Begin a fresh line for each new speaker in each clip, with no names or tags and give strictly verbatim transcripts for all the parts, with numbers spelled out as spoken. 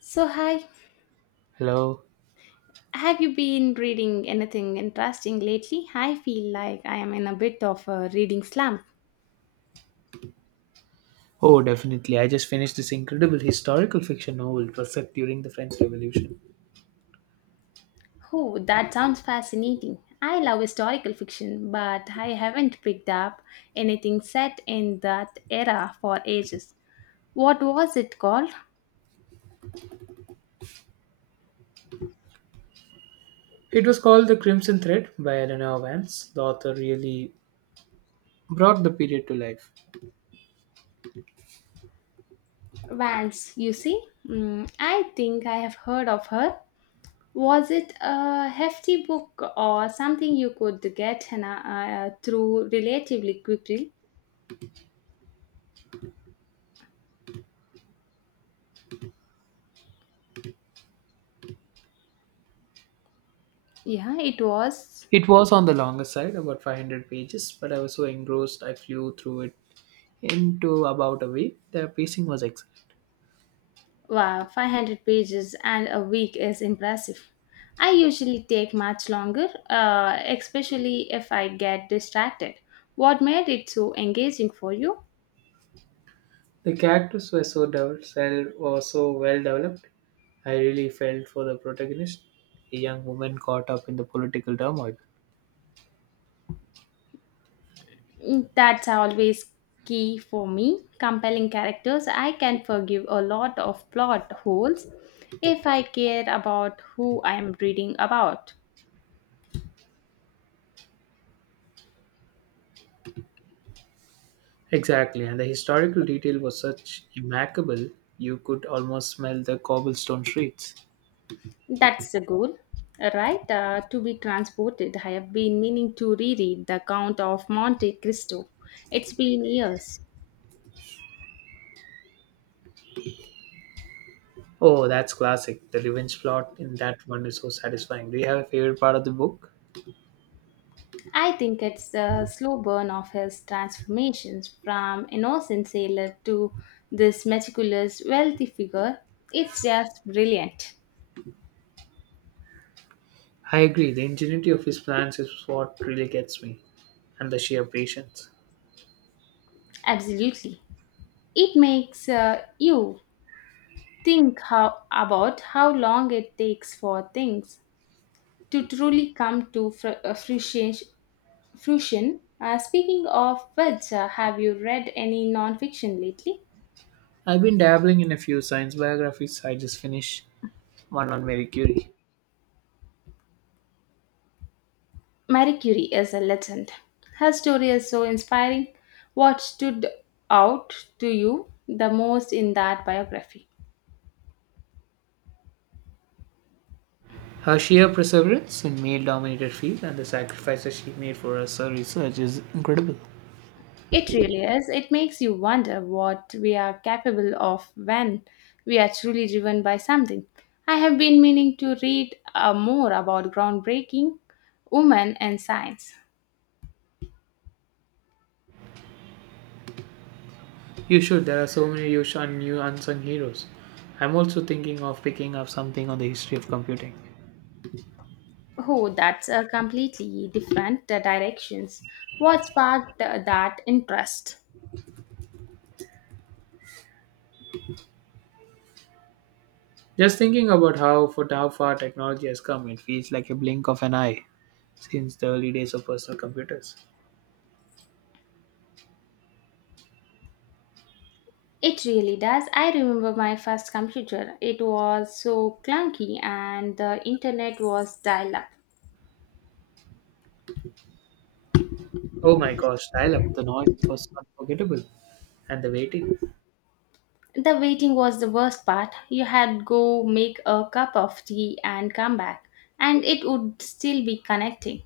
So, hi,
Hello.
have you been reading anything interesting lately? I feel like I am in a bit of a reading slump.
Oh, definitely. I just finished this incredible historical fiction novel it was set during the French Revolution.
Oh, that sounds fascinating. I love historical fiction, but I haven't picked up anything set in that era for ages. What was it called?
It was called The Crimson Thread by Eleanor Vance. The author really brought the period to life.
Vance, you see? Mm, I think I have heard of her. Was it a hefty book or something you could get Hannah, uh, through relatively quickly? Yeah, it was.
It was on the longer side, about five hundred pages, but I was so engrossed I flew through it into about a week. The pacing was excellent.
Wow, five hundred pages and a week is impressive. I usually take much longer, uh, especially if I get distracted. What made it so engaging for you?
The characters were so developed, were so well developed. I really felt for the protagonist, a young woman caught up in the political turmoil.
Mm, that's always key for me. Compelling characters, I can forgive a lot of plot holes if I care about who I am reading about.
Exactly, and the historical detail was such immaculate you could almost smell the cobblestone streets.
That's the goal, right? Uh, to be transported. I have been meaning to reread The Count of Monte Cristo. It's been years.
Oh, that's classic. The revenge plot in that one is so satisfying. Do you have a favorite part of the book?
I think it's the slow burn of his transformations from innocent sailor to this meticulous, wealthy figure. It's just brilliant.
I agree, the ingenuity of his plans is what really gets me, and the sheer patience.
Absolutely. It makes uh, you think how about how long it takes for things to truly come to fr- uh, fruition, fusion. Uh, speaking of which, uh, have you read any non-fiction lately?
I've been dabbling in a few science biographies. I just finished one on Mary Curie.
Marie Curie is a legend. Her story is so inspiring. What stood out to you the most in that biography?
Her sheer perseverance in male dominated field and the sacrifices she made for us, her research is incredible.
It really is. It makes you wonder what we are capable of when we are truly driven by something. I have been meaning to read uh, more about groundbreaking women and science.
You should. There are so many you sh- and new unsung heroes. I'm also thinking of picking up something on the history of computing.
Oh, that's a completely different uh, directions. What sparked uh, that interest?
Just thinking about how for how far technology has come, it feels like a blink of an eye since the early days of personal computers.
It really does. I remember my first computer. It was so clunky and the internet was dial up.
Oh my gosh, dial up. The noise it was unforgettable. And the waiting.
The waiting was the worst part. You had go make a cup of tea and come back, and it would still be connecting.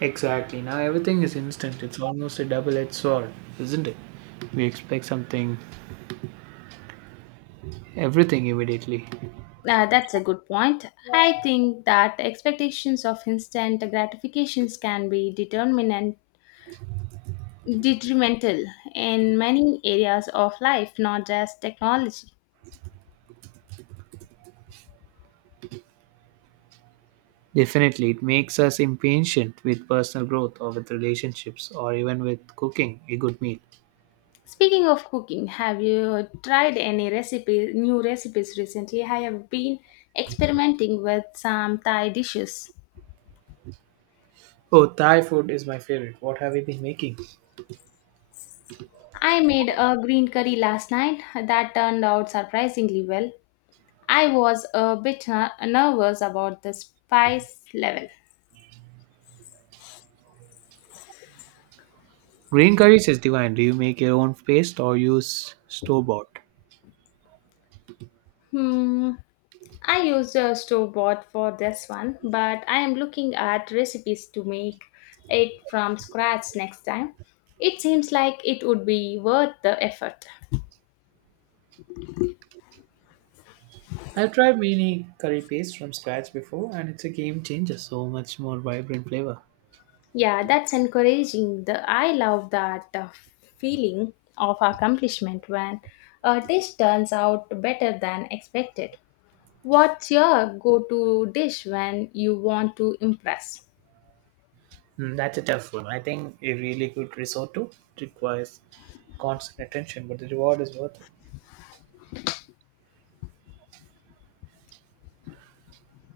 Exactly. Now everything is instant. It's almost a double edged sword, isn't it? We expect something everything immediately.
Uh, that's a good point. I think that expectations of instant gratifications can be determinant detrimental in many areas of life, not just technology.
Definitely, it makes us impatient with personal growth or with relationships or even with cooking a good meal.
Speaking of cooking, have you tried any recipe, new recipes recently? I have been experimenting with some Thai dishes.
Oh, Thai food is my favorite. What have you been making?
I made a green curry last night that turned out surprisingly well. I was a bit ner- nervous about the spice level.
Green curry is divine. Do you make your own paste or use store bought?
Hmm. I used a store bought for this one, but I am looking at recipes to make it from scratch next time. It seems like it would be worth the effort.
I've tried mini curry paste from scratch before and it's a game changer, so much more vibrant flavor.
Yeah, that's encouraging. The I love that uh, feeling of accomplishment when a dish turns out better than expected. What's your go-to dish when you want to impress?
Mm, that's a tough one. I think a really good risotto requires constant attention, but the reward is worth it.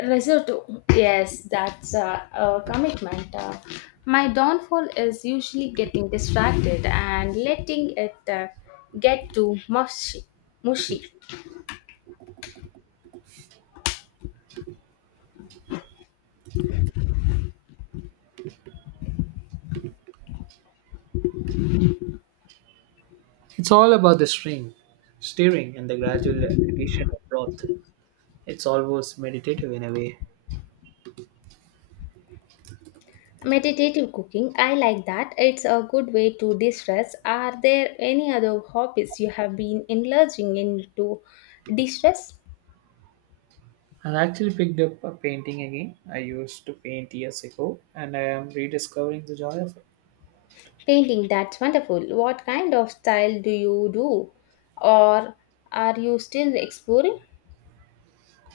Risotto. Yes, that's a, a commitment. Uh, my downfall is usually getting distracted and letting it uh, get too mushy. mushy.
It's all about the string, stirring, and the gradual addition of broth. It's almost meditative in a way.
Meditative cooking, I like that. It's a good way to de stress. Are there any other hobbies you have been enlarging into de stress?
I actually picked up a painting again. I used to paint years ago and I am rediscovering the joy of it.
Painting, that's wonderful. What kind of style do you do? Or are you still exploring?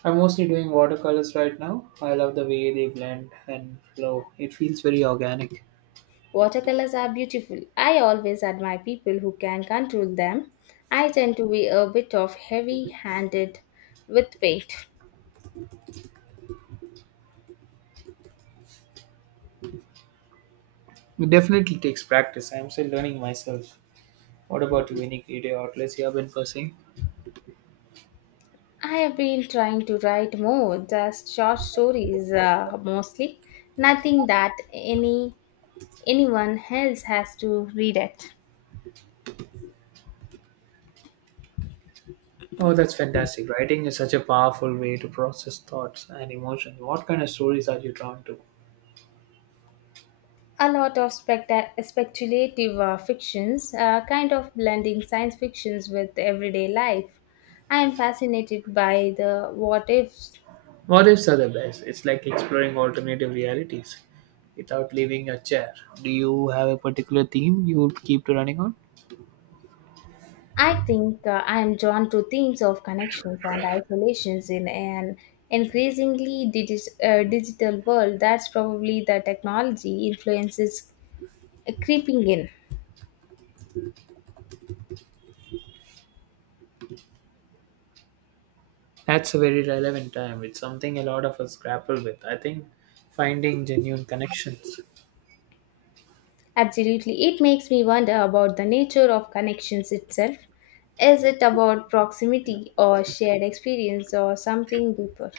I'm mostly doing watercolors right now. I love the way they blend and flow. It feels very organic.
Watercolors are beautiful. I always admire people who can control them. I tend to be a bit of heavy handed with paint.
It definitely takes practice. I'm still learning myself. What about you? Any creative outlets you have been pursuing?
I have been trying to write more, just short stories uh, mostly. Nothing that any anyone else has to read it.
Oh, that's fantastic. Writing is such a powerful way to process thoughts and emotions. What kind of stories are you drawn to?
A lot of specta- speculative uh, fictions, uh, kind of blending science fictions with everyday life. I am fascinated by the what ifs.
What ifs are the best. It's like exploring alternative realities without leaving your chair. Do you have a particular theme you would keep to running on?
I think uh, I am drawn to themes of connections and isolations in an increasingly digis uh, digital world. That's probably the technology influences creeping in.
That's a very relevant time. It's something a lot of us grapple with. I think finding genuine connections.
Absolutely. It makes me wonder about the nature of connections itself. Is it about proximity or shared experience or something deeper?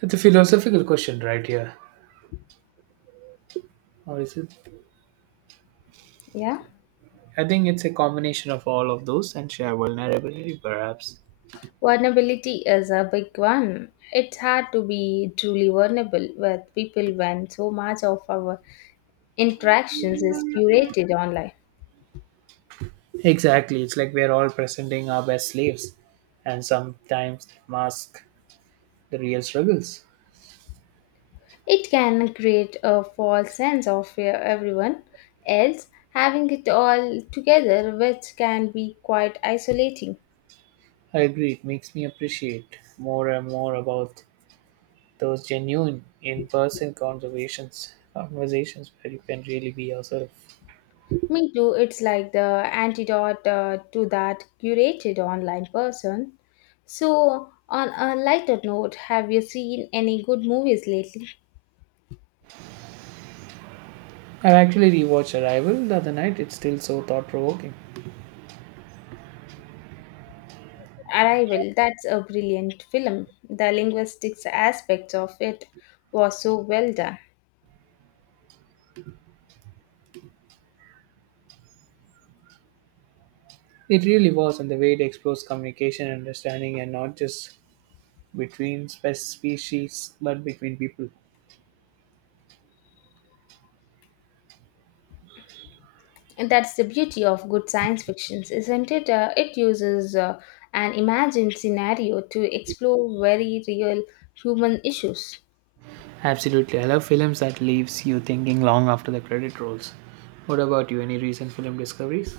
It's a philosophical question right here. Or is it?
Yeah.
I think it's a combination of all of those and share vulnerability, perhaps.
Vulnerability is a big one. It's hard to be truly vulnerable with people when so much of our interactions is curated online.
Exactly. It's like we're all presenting our best slaves and sometimes mask the real struggles.
It can create a false sense of uh, everyone else having it all together, which can be quite isolating.
I agree, it makes me appreciate more and more about those genuine in person conversations conversations where you can really be yourself.
Me too, it's like the antidote uh, to that curated online person. So, on a lighter note, have you seen any good movies lately?
I actually rewatched Arrival the other night, it's still so thought provoking.
Arrival, that's a brilliant film. The linguistics aspect of it was so well done.
It really was, and the way it explores communication and understanding, and not just between spe- species but between people.
And that's the beauty of good science fiction, isn't it? Uh, it uses uh, an imagined scenario to explore very real human issues.
Absolutely, I love films that leaves you thinking long after the credit rolls. What about you? Any recent film discoveries?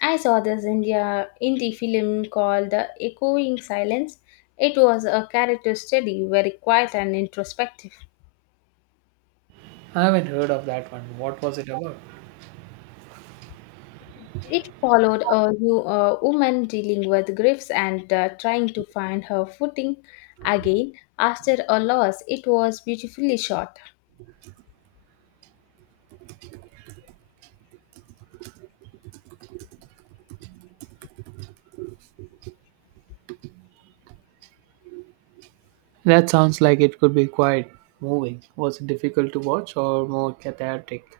I saw this India indie film called The Echoing Silence. It was a character study, very quiet and introspective.
I haven't heard of that one. What was it about?
It followed a, new, a woman dealing with griefs and uh, trying to find her footing again after a loss. It was beautifully shot.
That sounds like it could be quite moving. Was it difficult to watch or more cathartic?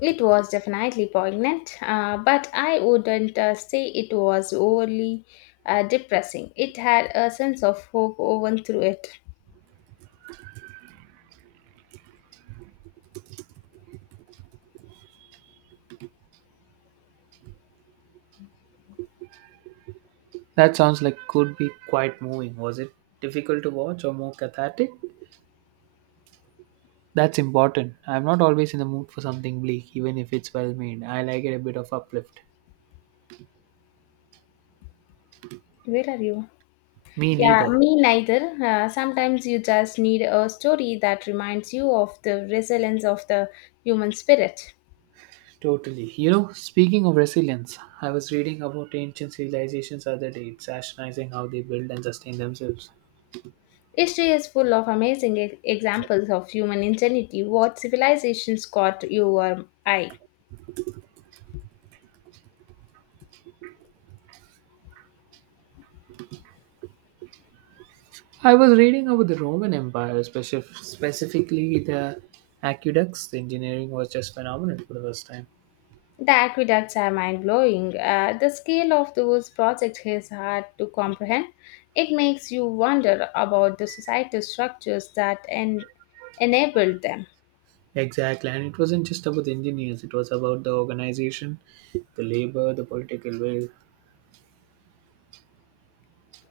It was definitely poignant, uh, but I wouldn't uh, say it was overly uh, depressing. It had a sense of hope woven through it.
That sounds like could be quite moving. Was it difficult to watch or more cathartic? That's important. I'm not always in the mood for something bleak, even if it's well made. I like it a bit of uplift.
Where are you?
Me
Yeah,
neither.
me neither. Uh, sometimes you just need a story that reminds you of the resilience of the human spirit.
Totally. You know, speaking of resilience, I was reading about ancient civilizations other day. It's astonishing how they build and sustain themselves.
History is full of amazing e- examples of human ingenuity. What civilizations caught your eye?
I was reading about the Roman Empire, specif- specifically the aqueducts. The engineering was just phenomenal for the first time.
The aqueducts are mind blowing. Uh, the scale of those projects is hard to comprehend. It makes you wonder about the societal structures that en- enabled them.
Exactly, and it wasn't just about the engineers, it was about the organization, the labor, the political will.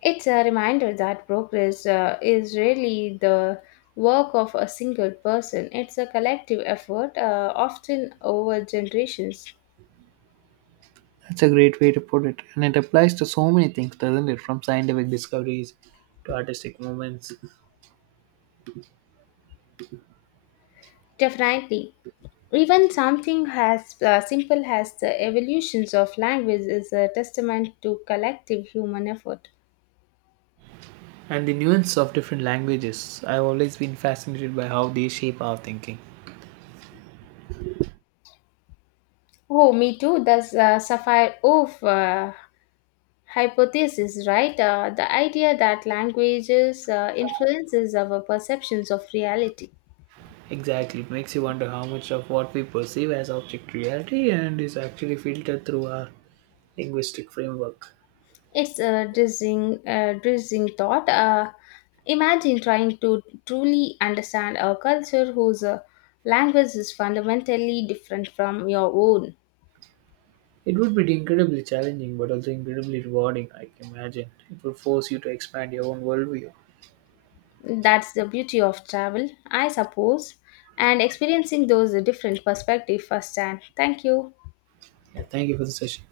It's a reminder that progress uh, is really the work of a single person, it's a collective effort, uh, often over generations.
That's a great way to put it, and it applies to so many things, doesn't it? From scientific discoveries to artistic movements
Definitely. Even something as uh, simple as the evolutions of language is a testament to collective human effort.
and the nuance of different languages. I've always been fascinated by how they shape our thinking.
Oh, me too. That's uh, Sapphire Oof uh, hypothesis, right? Uh, the idea that languages uh, influences our perceptions of reality.
Exactly, it makes you wonder how much of what we perceive as object reality and is actually filtered through our linguistic framework.
It's a dizzying, uh, dizzying thought. Uh, imagine trying to truly understand a culture whose uh, language is fundamentally different from your own.
It would be incredibly challenging, but also incredibly rewarding, I can imagine. It would force you to expand your own worldview.
That's the beauty of travel, I suppose, and experiencing those different perspectives firsthand. Thank you.
Yeah, thank you for the session.